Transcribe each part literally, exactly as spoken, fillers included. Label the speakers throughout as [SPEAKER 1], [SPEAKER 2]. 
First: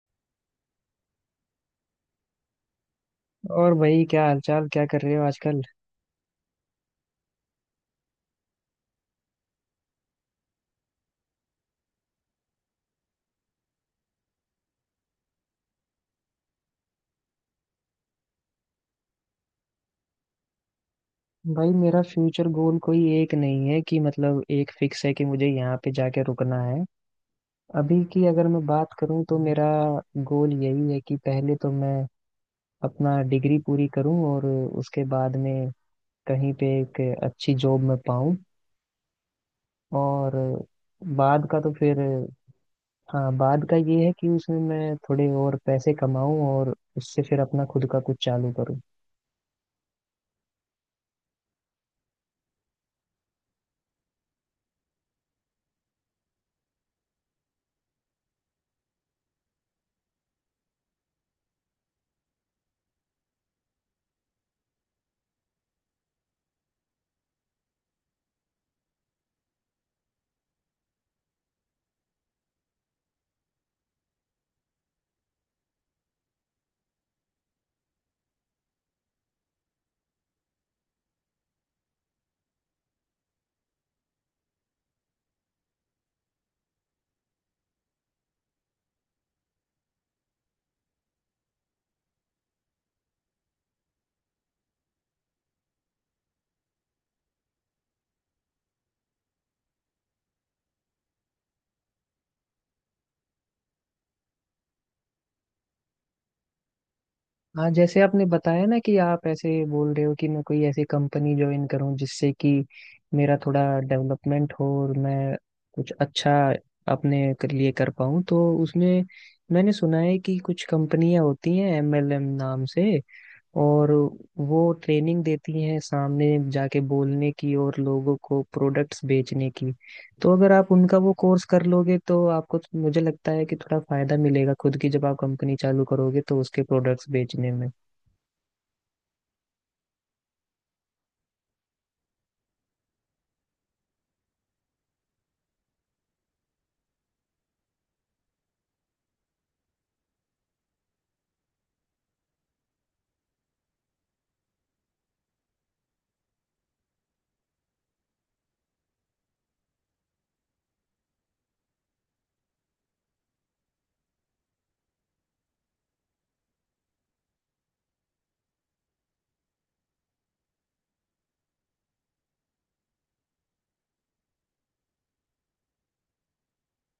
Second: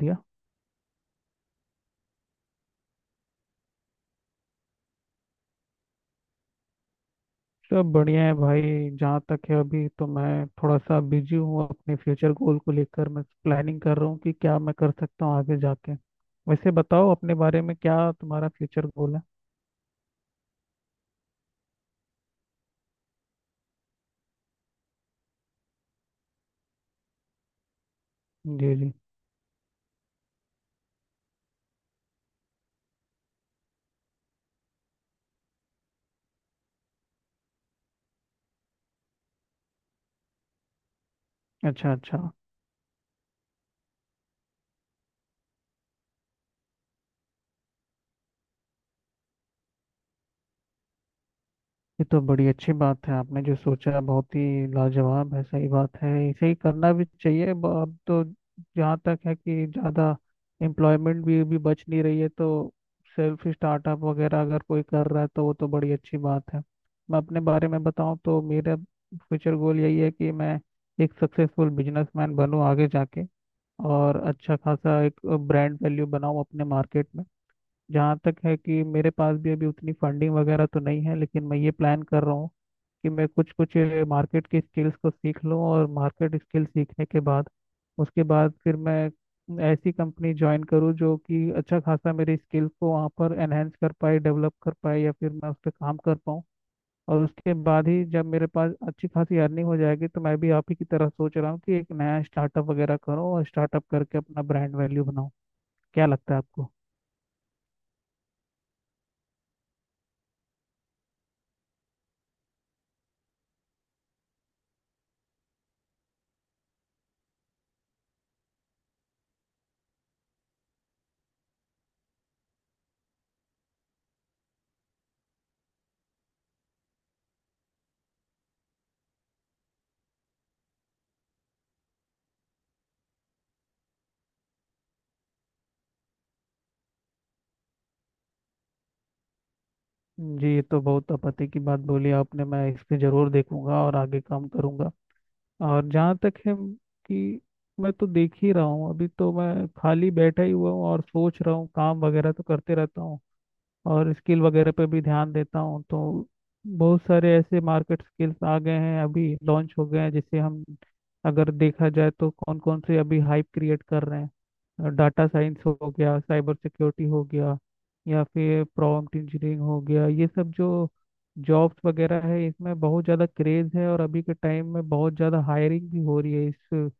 [SPEAKER 1] दिया।
[SPEAKER 2] और भाई क्या हालचाल क्या कर रहे हो आजकल।
[SPEAKER 1] सब बढ़िया है भाई। जहाँ तक है अभी तो मैं थोड़ा सा बिजी हूँ, अपने फ्यूचर गोल को लेकर मैं प्लानिंग कर रहा हूँ कि क्या मैं कर सकता हूँ आगे जाके। वैसे बताओ अपने बारे में, क्या तुम्हारा फ्यूचर गोल है?
[SPEAKER 2] भाई मेरा फ्यूचर गोल कोई एक नहीं है कि मतलब एक फिक्स है कि मुझे यहाँ पे जाके रुकना है। अभी की अगर मैं
[SPEAKER 1] जी जी।
[SPEAKER 2] बात करूँ तो मेरा गोल यही है कि पहले तो मैं अपना डिग्री पूरी करूँ और उसके बाद में कहीं पे एक अच्छी जॉब में पाऊँ और बाद का तो
[SPEAKER 1] अच्छा
[SPEAKER 2] फिर
[SPEAKER 1] अच्छा।
[SPEAKER 2] हाँ बाद का ये है कि उसमें मैं थोड़े और पैसे कमाऊँ और उससे फिर अपना खुद का कुछ चालू करूँ।
[SPEAKER 1] ये तो बड़ी अच्छी बात है आपने जो सोचा, बहुत ही लाजवाब है, सही बात है, ऐसे ही करना भी चाहिए। ब- अब तो जहाँ तक है कि ज़्यादा एम्प्लॉयमेंट भी भी बच नहीं रही है, तो सेल्फ स्टार्टअप वगैरह अगर कोई कर रहा है तो वो तो बड़ी अच्छी बात है। मैं अपने बारे में बताऊँ तो मेरा फ्यूचर गोल यही है कि मैं एक सक्सेसफुल बिजनेसमैन बनूँ आगे जाके, और अच्छा खासा एक ब्रांड वैल्यू बनाऊँ अपने मार्केट में। जहाँ तक है कि मेरे पास भी अभी उतनी फंडिंग वगैरह तो नहीं है, लेकिन मैं ये प्लान कर रहा हूँ कि मैं कुछ कुछ मार्केट की स्किल्स को सीख लूँ, और मार्केट स्किल सीखने के बाद उसके बाद फिर मैं ऐसी कंपनी ज्वाइन करूँ जो कि अच्छा खासा मेरी स्किल्स को वहाँ पर एनहेंस कर पाए, डेवलप कर पाए, या फिर मैं उस पर काम कर पाऊँ। और उसके बाद ही जब मेरे पास अच्छी खासी अर्निंग हो जाएगी तो मैं भी आप ही की तरह सोच रहा हूँ कि एक नया स्टार्टअप वगैरह करूँ और स्टार्टअप करके अपना ब्रांड वैल्यू बनाऊँ। क्या लगता है आपको?
[SPEAKER 2] हाँ, जैसे आपने बताया ना कि आप ऐसे बोल रहे हो कि मैं कोई ऐसी कंपनी ज्वाइन करूं जिससे कि मेरा थोड़ा डेवलपमेंट हो और मैं कुछ अच्छा अपने क- लिए कर पाऊं। तो उसमें मैंने सुना है कि कुछ कंपनियां होती हैं एमएलएम नाम से और वो ट्रेनिंग देती हैं सामने जाके बोलने की और लोगों को प्रोडक्ट्स बेचने की। तो अगर आप उनका वो कोर्स कर लोगे तो आपको मुझे लगता है कि थोड़ा फायदा मिलेगा, खुद की जब आप कंपनी चालू करोगे तो उसके प्रोडक्ट्स बेचने में।
[SPEAKER 1] जी, ये तो बहुत आपत्ति की बात बोली आपने, मैं इस पे जरूर देखूंगा और आगे काम करूंगा। और जहाँ तक है कि मैं तो देख ही रहा हूँ, अभी तो मैं खाली बैठा ही हुआ हूँ और सोच रहा हूँ, काम वगैरह तो करते रहता हूँ और स्किल वगैरह पे भी ध्यान देता हूँ। तो बहुत सारे ऐसे मार्केट स्किल्स आ गए हैं, अभी लॉन्च हो गए हैं जिसे हम, अगर देखा जाए तो कौन कौन से अभी हाइप क्रिएट कर रहे हैं, डाटा साइंस हो गया, साइबर सिक्योरिटी हो गया, या फिर प्रॉम्प्ट इंजीनियरिंग हो गया। ये सब जो जॉब्स वगैरह है इसमें बहुत ज़्यादा क्रेज़ है, और अभी के टाइम में बहुत ज़्यादा हायरिंग भी हो रही है इस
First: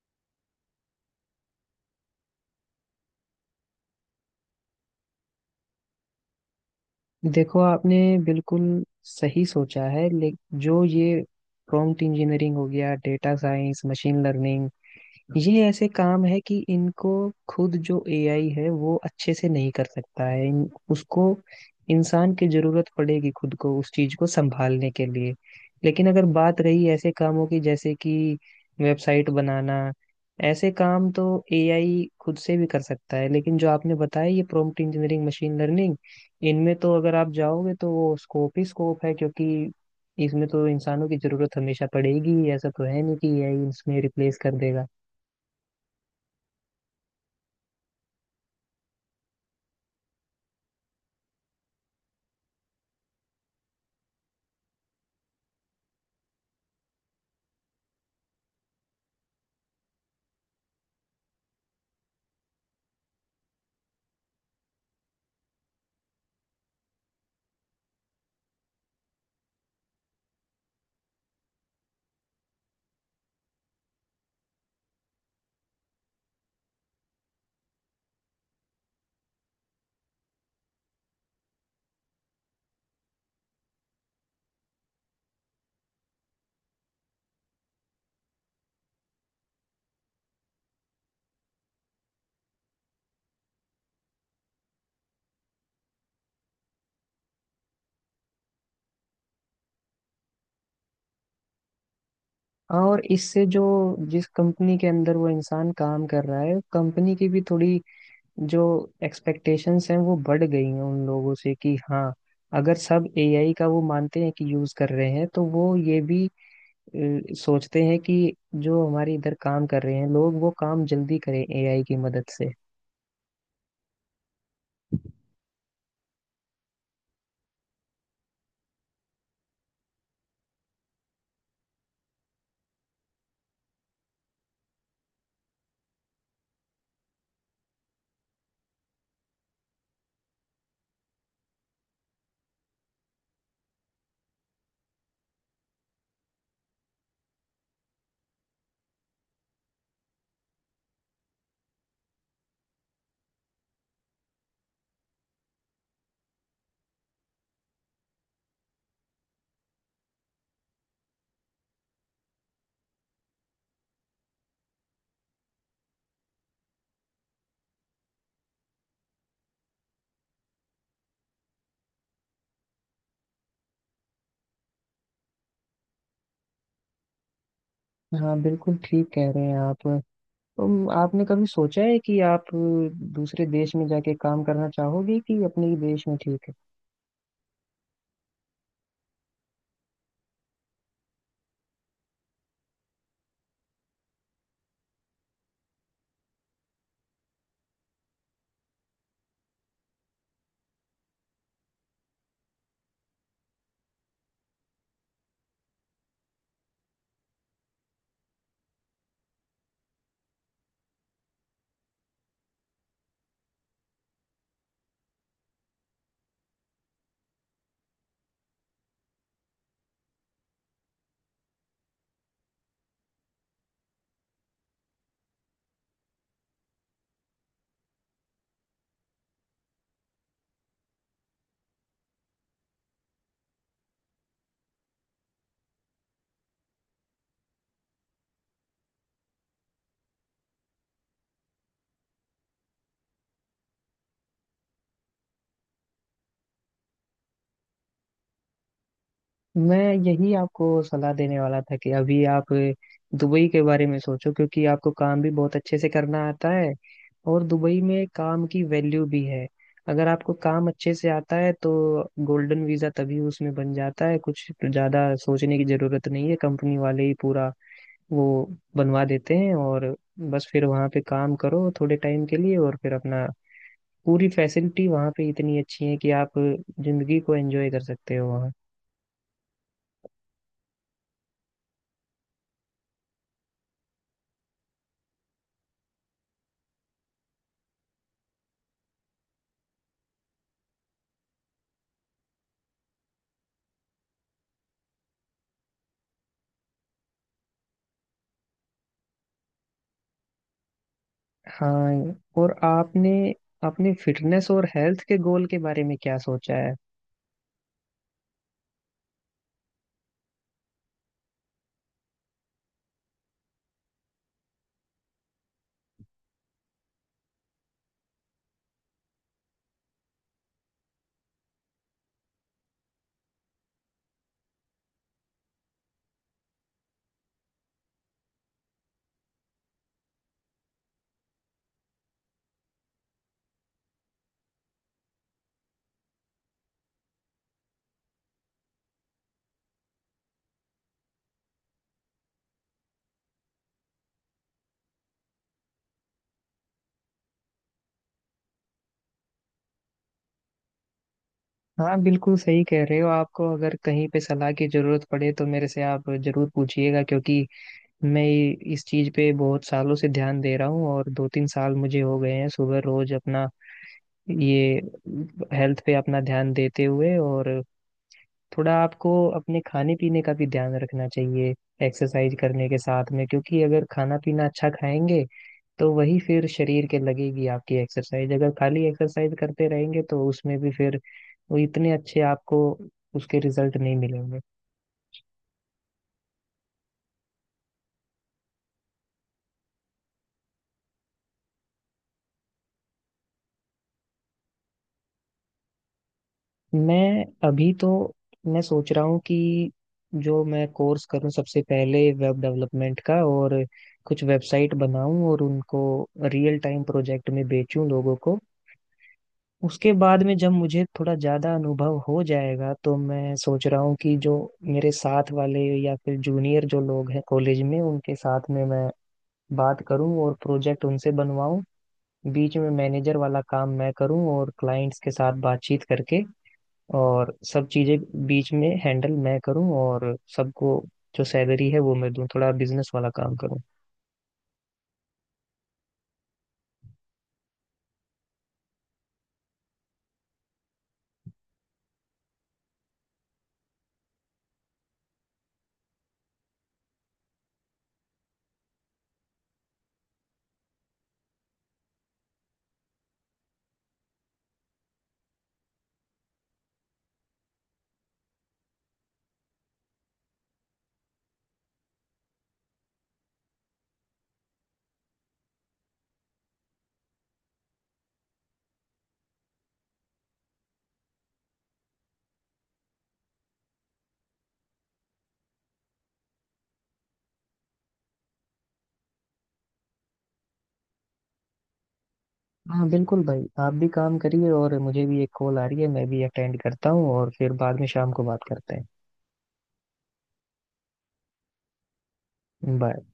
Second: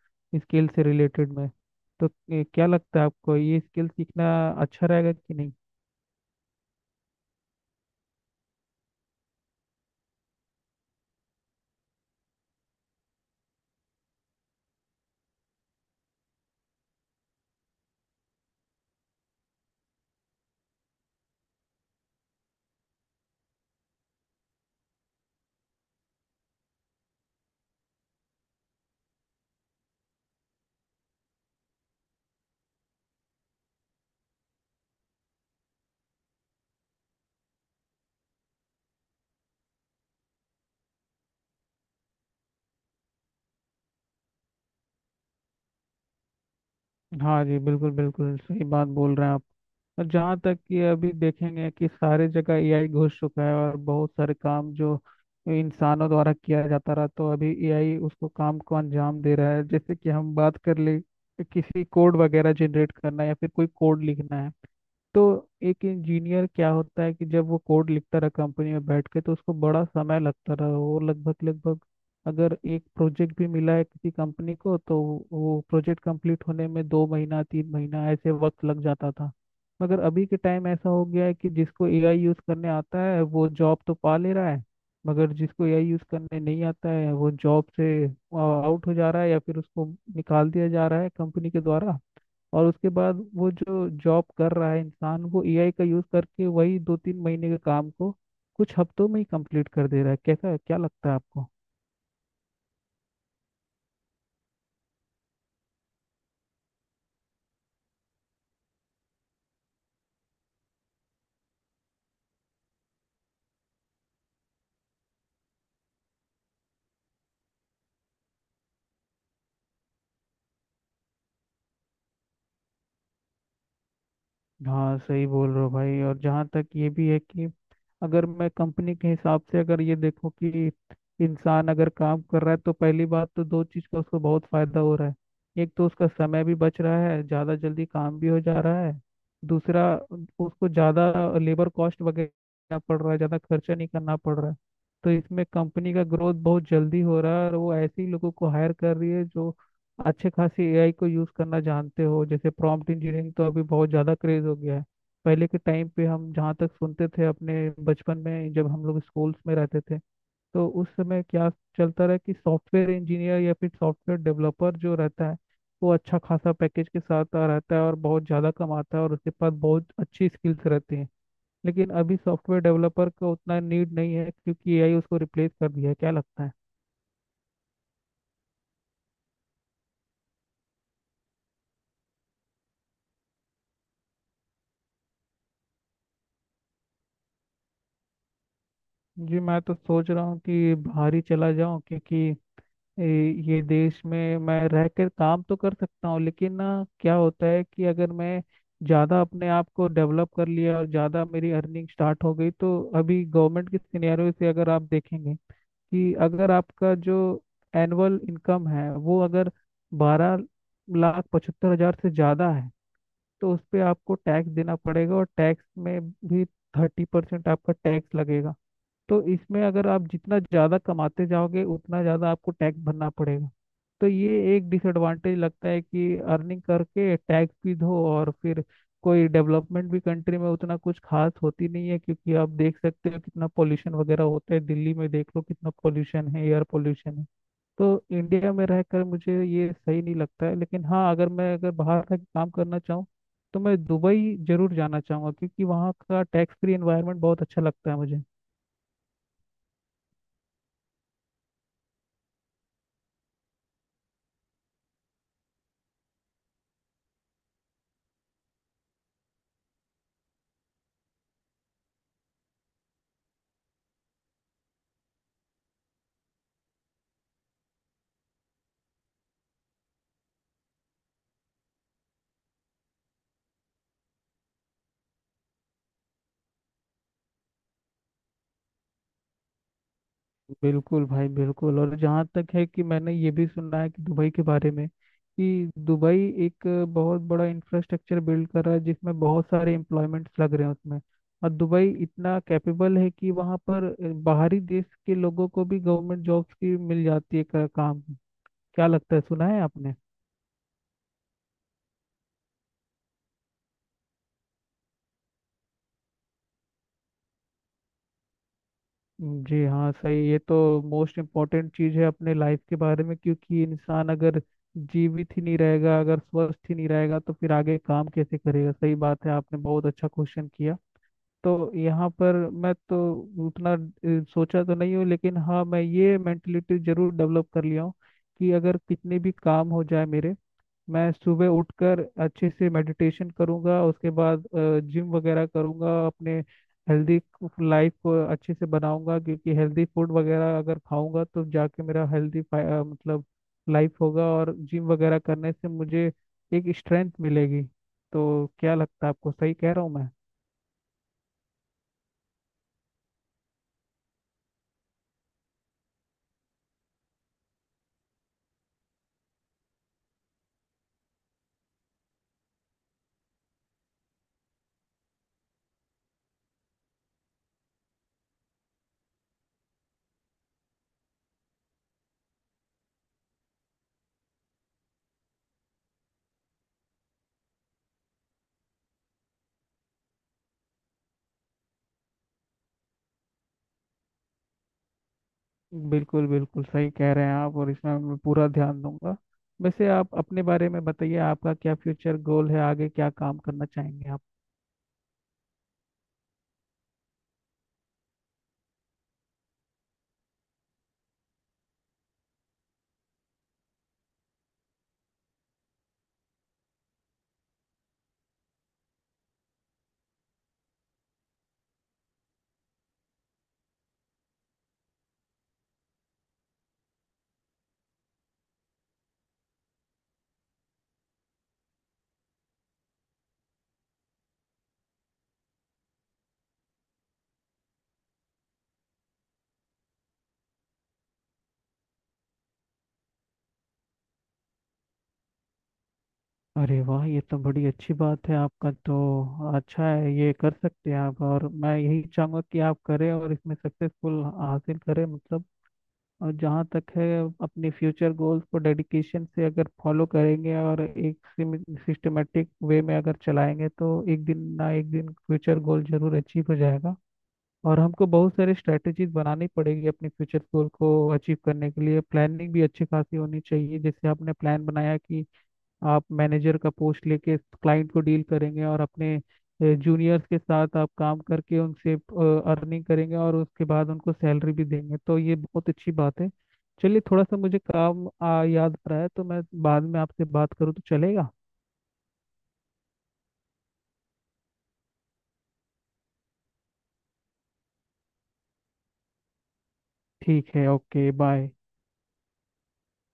[SPEAKER 1] स्किल से रिलेटेड में। तो ए, क्या लगता है आपको, ये स्किल सीखना अच्छा रहेगा कि नहीं?
[SPEAKER 2] देखो आपने बिल्कुल सही सोचा है, लेकिन जो ये प्रॉम्प्ट इंजीनियरिंग हो गया, डेटा साइंस, मशीन लर्निंग, ये ऐसे काम है कि इनको खुद जो एआई है वो अच्छे से नहीं कर सकता है। इन, उसको इंसान की जरूरत पड़ेगी खुद को उस चीज को संभालने के लिए। लेकिन अगर बात रही ऐसे कामों की जैसे कि वेबसाइट बनाना, ऐसे काम तो एआई खुद से भी कर सकता है। लेकिन जो आपने बताया ये प्रॉम्प्ट इंजीनियरिंग, मशीन लर्निंग, इनमें तो अगर आप जाओगे तो वो स्कोप ही स्कोप है, क्योंकि इसमें तो इंसानों की जरूरत हमेशा पड़ेगी ही। ऐसा तो है नहीं कि एआई इसमें रिप्लेस कर देगा।
[SPEAKER 1] हाँ जी, बिल्कुल बिल्कुल सही बात बोल रहे हैं आप। और जहाँ तक कि अभी देखेंगे कि सारे जगह एआई घुस चुका है, और बहुत सारे काम जो इंसानों द्वारा किया जाता रहा, तो अभी एआई उसको काम को अंजाम दे रहा है। जैसे कि हम बात कर ले, किसी कोड वगैरह जनरेट करना या फिर कोई कोड लिखना है, तो एक इंजीनियर क्या होता है कि जब वो कोड लिखता रहा कंपनी में बैठ के तो उसको बड़ा समय लगता रहा। वो लगभग लगभग, अगर एक प्रोजेक्ट भी मिला है किसी कंपनी को, तो वो प्रोजेक्ट कंप्लीट होने में दो महीना तीन महीना ऐसे वक्त लग जाता था। मगर अभी के टाइम ऐसा हो गया है कि जिसको एआई यूज़ करने आता है वो जॉब तो पा ले रहा है, मगर जिसको एआई यूज़ करने नहीं आता है वो जॉब से आउट हो जा रहा है, या फिर उसको निकाल दिया जा रहा है कंपनी के द्वारा। और उसके बाद वो जो जॉब कर रहा है इंसान, वो एआई का यूज करके वही दो तीन महीने के काम को कुछ हफ्तों में ही कंप्लीट कर दे रहा है। कैसा, क्या लगता है आपको?
[SPEAKER 2] हाँ, और इससे जो जिस कंपनी के अंदर वो इंसान काम कर रहा है कंपनी की भी थोड़ी जो एक्सपेक्टेशंस हैं वो बढ़ गई हैं उन लोगों से कि हाँ, अगर सब एआई का वो मानते हैं कि यूज कर रहे हैं तो वो ये भी अ, सोचते हैं कि जो हमारे इधर काम कर रहे हैं लोग वो काम जल्दी करें एआई की मदद से।
[SPEAKER 1] हाँ सही बोल रहे हो भाई। और जहाँ तक ये भी है कि अगर मैं कंपनी के हिसाब से अगर ये देखो कि इंसान अगर काम कर रहा है तो पहली बात तो दो चीज़ का उसको बहुत फायदा हो रहा है, एक तो उसका समय भी बच रहा है, ज़्यादा जल्दी काम भी हो जा रहा है। दूसरा, उसको ज़्यादा लेबर कॉस्ट वगैरह पड़ रहा है, ज़्यादा खर्चा नहीं करना पड़ रहा है। तो इसमें कंपनी का ग्रोथ बहुत जल्दी हो रहा है, और वो ऐसे ही लोगों को हायर कर रही है जो अच्छे खासी एआई को यूज़ करना जानते हो। जैसे प्रॉम्प्ट इंजीनियरिंग तो अभी बहुत ज़्यादा क्रेज हो गया है। पहले के टाइम पे हम जहाँ तक सुनते थे अपने बचपन में, जब हम लोग स्कूल्स में रहते थे, तो उस समय क्या चलता रहा कि सॉफ्टवेयर इंजीनियर या फिर सॉफ्टवेयर डेवलपर जो रहता है वो अच्छा खासा पैकेज के साथ आ रहता है और बहुत ज़्यादा कमाता है और उसके पास बहुत अच्छी स्किल्स रहती हैं। लेकिन अभी सॉफ्टवेयर डेवलपर का उतना नीड नहीं है, क्योंकि एआई उसको रिप्लेस कर दिया है। क्या लगता है?
[SPEAKER 2] हाँ बिल्कुल ठीक कह रहे हैं आप। तुम आपने कभी सोचा है कि आप अ, दूसरे देश में जाके काम करना चाहोगे कि अपने ही देश में ठीक है?
[SPEAKER 1] जी, मैं तो सोच रहा हूँ कि बाहर ही चला जाऊँ, क्योंकि ये ये देश में मैं रह कर काम तो कर सकता हूँ लेकिन, ना, क्या होता है कि अगर मैं ज़्यादा अपने आप को डेवलप कर लिया और ज़्यादा मेरी अर्निंग स्टार्ट हो गई, तो अभी गवर्नमेंट के सिनेरियो से अगर आप देखेंगे कि अगर आपका जो एनुअल इनकम है वो अगर बारह लाख पचहत्तर हज़ार से ज़्यादा है, तो उस पे आपको टैक्स देना पड़ेगा, और टैक्स में भी थर्टी परसेंट आपका टैक्स लगेगा। तो इसमें अगर आप जितना ज़्यादा कमाते जाओगे उतना ज़्यादा आपको टैक्स भरना पड़ेगा। तो ये एक डिसएडवांटेज लगता है कि अर्निंग करके टैक्स भी दो और फिर कोई डेवलपमेंट भी कंट्री में उतना कुछ खास होती नहीं है, क्योंकि आप देख सकते हो कितना पोल्यूशन वगैरह होता है, दिल्ली में देख लो कितना पोल्यूशन है, एयर पोल्यूशन है। तो इंडिया में रहकर मुझे ये सही नहीं लगता है। लेकिन हाँ, अगर मैं अगर बाहर का काम करना चाहूँ तो मैं दुबई जरूर जाना चाहूँगा, क्योंकि वहाँ का टैक्स फ्री एनवायरनमेंट बहुत अच्छा लगता है मुझे।
[SPEAKER 2] मैं यही आपको सलाह देने वाला था कि अभी आप दुबई के बारे में सोचो, क्योंकि आपको काम भी बहुत अच्छे से करना आता है और दुबई में काम की वैल्यू भी है। अगर आपको काम अच्छे से आता है तो गोल्डन वीजा तभी उसमें बन जाता है, कुछ ज्यादा सोचने की जरूरत नहीं है, कंपनी वाले ही पूरा वो बनवा देते हैं। और बस फिर वहाँ पे काम करो थोड़े टाइम के लिए और फिर अपना पूरी फैसिलिटी वहाँ पे इतनी अच्छी है कि आप जिंदगी को एंजॉय कर सकते हो वहाँ।
[SPEAKER 1] बिल्कुल भाई, बिल्कुल। और जहाँ तक है कि मैंने ये भी सुना है कि दुबई के बारे में, कि दुबई एक बहुत बड़ा इंफ्रास्ट्रक्चर बिल्ड कर रहा है, जिसमें बहुत सारे एम्प्लॉयमेंट्स लग रहे हैं उसमें। और दुबई इतना कैपेबल है कि वहाँ पर बाहरी देश के लोगों को भी गवर्नमेंट जॉब्स की मिल जाती है का- काम। क्या लगता है, सुना है आपने?
[SPEAKER 2] हाँ, और आपने अपने फिटनेस और हेल्थ के गोल के बारे में क्या सोचा है?
[SPEAKER 1] जी हाँ सही, ये तो मोस्ट इम्पोर्टेंट चीज़ है अपने लाइफ के बारे में, क्योंकि इंसान अगर जीवित ही नहीं रहेगा, अगर स्वस्थ ही नहीं रहेगा तो फिर आगे काम कैसे करेगा। सही बात है, आपने बहुत अच्छा क्वेश्चन किया। तो यहाँ पर मैं तो उतना अ, सोचा तो नहीं हूँ, लेकिन हाँ मैं ये मेंटलिटी जरूर डेवलप कर लिया हूँ कि अगर कितने भी काम हो जाए मेरे, मैं सुबह उठकर अच्छे से मेडिटेशन करूंगा, उसके बाद जिम वगैरह करूंगा, अपने हेल्दी लाइफ को अच्छे से बनाऊंगा। क्योंकि हेल्दी फूड वगैरह अगर खाऊंगा तो जाके मेरा हेल्दी, मतलब, लाइफ होगा, और जिम वगैरह करने से मुझे एक स्ट्रेंथ मिलेगी। तो क्या लगता है आपको, सही कह रहा हूँ मैं?
[SPEAKER 2] हाँ बिल्कुल सही कह रहे हो। आपको अगर कहीं पे सलाह की जरूरत पड़े तो मेरे से आप जरूर पूछिएगा, क्योंकि मैं इस चीज पे बहुत सालों से ध्यान दे रहा हूँ और दो तीन साल मुझे हो गए हैं सुबह रोज अपना ये हेल्थ पे अपना ध्यान देते हुए। और थोड़ा आपको अपने खाने पीने का भी ध्यान रखना चाहिए एक्सरसाइज करने के साथ में, क्योंकि अगर खाना पीना अच्छा खाएंगे तो वही फिर शरीर के लगेगी आपकी एक्सरसाइज। अगर खाली एक्सरसाइज करते रहेंगे तो उसमें भी फिर वो इतने अच्छे आपको उसके रिजल्ट नहीं मिलेंगे।
[SPEAKER 1] बिल्कुल बिल्कुल सही कह रहे हैं आप, और इसमें मैं पूरा ध्यान दूंगा। वैसे आप अपने बारे में बताइए, आपका क्या फ्यूचर गोल है, आगे क्या काम करना चाहेंगे आप?
[SPEAKER 2] मैं अभी तो मैं सोच रहा हूँ कि जो मैं कोर्स करूँ सबसे पहले वेब डेवलपमेंट का और कुछ वेबसाइट बनाऊं और उनको रियल टाइम प्रोजेक्ट में बेचूं लोगों को। उसके बाद में जब मुझे थोड़ा ज्यादा अनुभव हो जाएगा तो मैं सोच रहा हूँ कि जो मेरे साथ वाले या फिर जूनियर जो लोग हैं कॉलेज में उनके साथ में मैं बात करूँ और प्रोजेक्ट उनसे बनवाऊँ। बीच में मैनेजर वाला काम मैं करूँ और क्लाइंट्स के साथ बातचीत करके और सब चीजें बीच में हैंडल मैं करूँ और सबको जो सैलरी है वो मैं दूँ, थोड़ा बिजनेस वाला काम करूँ।
[SPEAKER 1] अरे वाह, ये तो बड़ी अच्छी बात है, आपका तो अच्छा है, ये कर सकते हैं आप, और मैं यही चाहूंगा कि आप करें और इसमें सक्सेसफुल हासिल करें, मतलब। और जहाँ तक है, अपने फ्यूचर गोल्स को डेडिकेशन से अगर फॉलो करेंगे, और एक सिस्टमेटिक वे में अगर चलाएंगे, तो एक दिन ना एक दिन फ्यूचर गोल जरूर अचीव हो जाएगा। और हमको बहुत सारे स्ट्रेटेजीज बनानी पड़ेगी अपने फ्यूचर गोल को अचीव करने के लिए, प्लानिंग भी अच्छी खासी होनी चाहिए। जैसे आपने प्लान बनाया कि आप मैनेजर का पोस्ट लेके क्लाइंट को डील करेंगे, और अपने जूनियर्स के साथ आप काम करके उनसे अर्निंग करेंगे, और उसके बाद उनको सैलरी भी देंगे, तो ये बहुत अच्छी बात है। चलिए, थोड़ा सा मुझे काम आ, याद आ रहा है तो मैं बाद में आपसे बात करूँ तो चलेगा?
[SPEAKER 2] हाँ बिल्कुल भाई, आप भी काम करिए और मुझे भी एक कॉल आ रही है, मैं भी अटेंड करता हूँ और फिर बाद में शाम को बात करते हैं।
[SPEAKER 1] ठीक है, ओके, बाय।
[SPEAKER 2] बाय।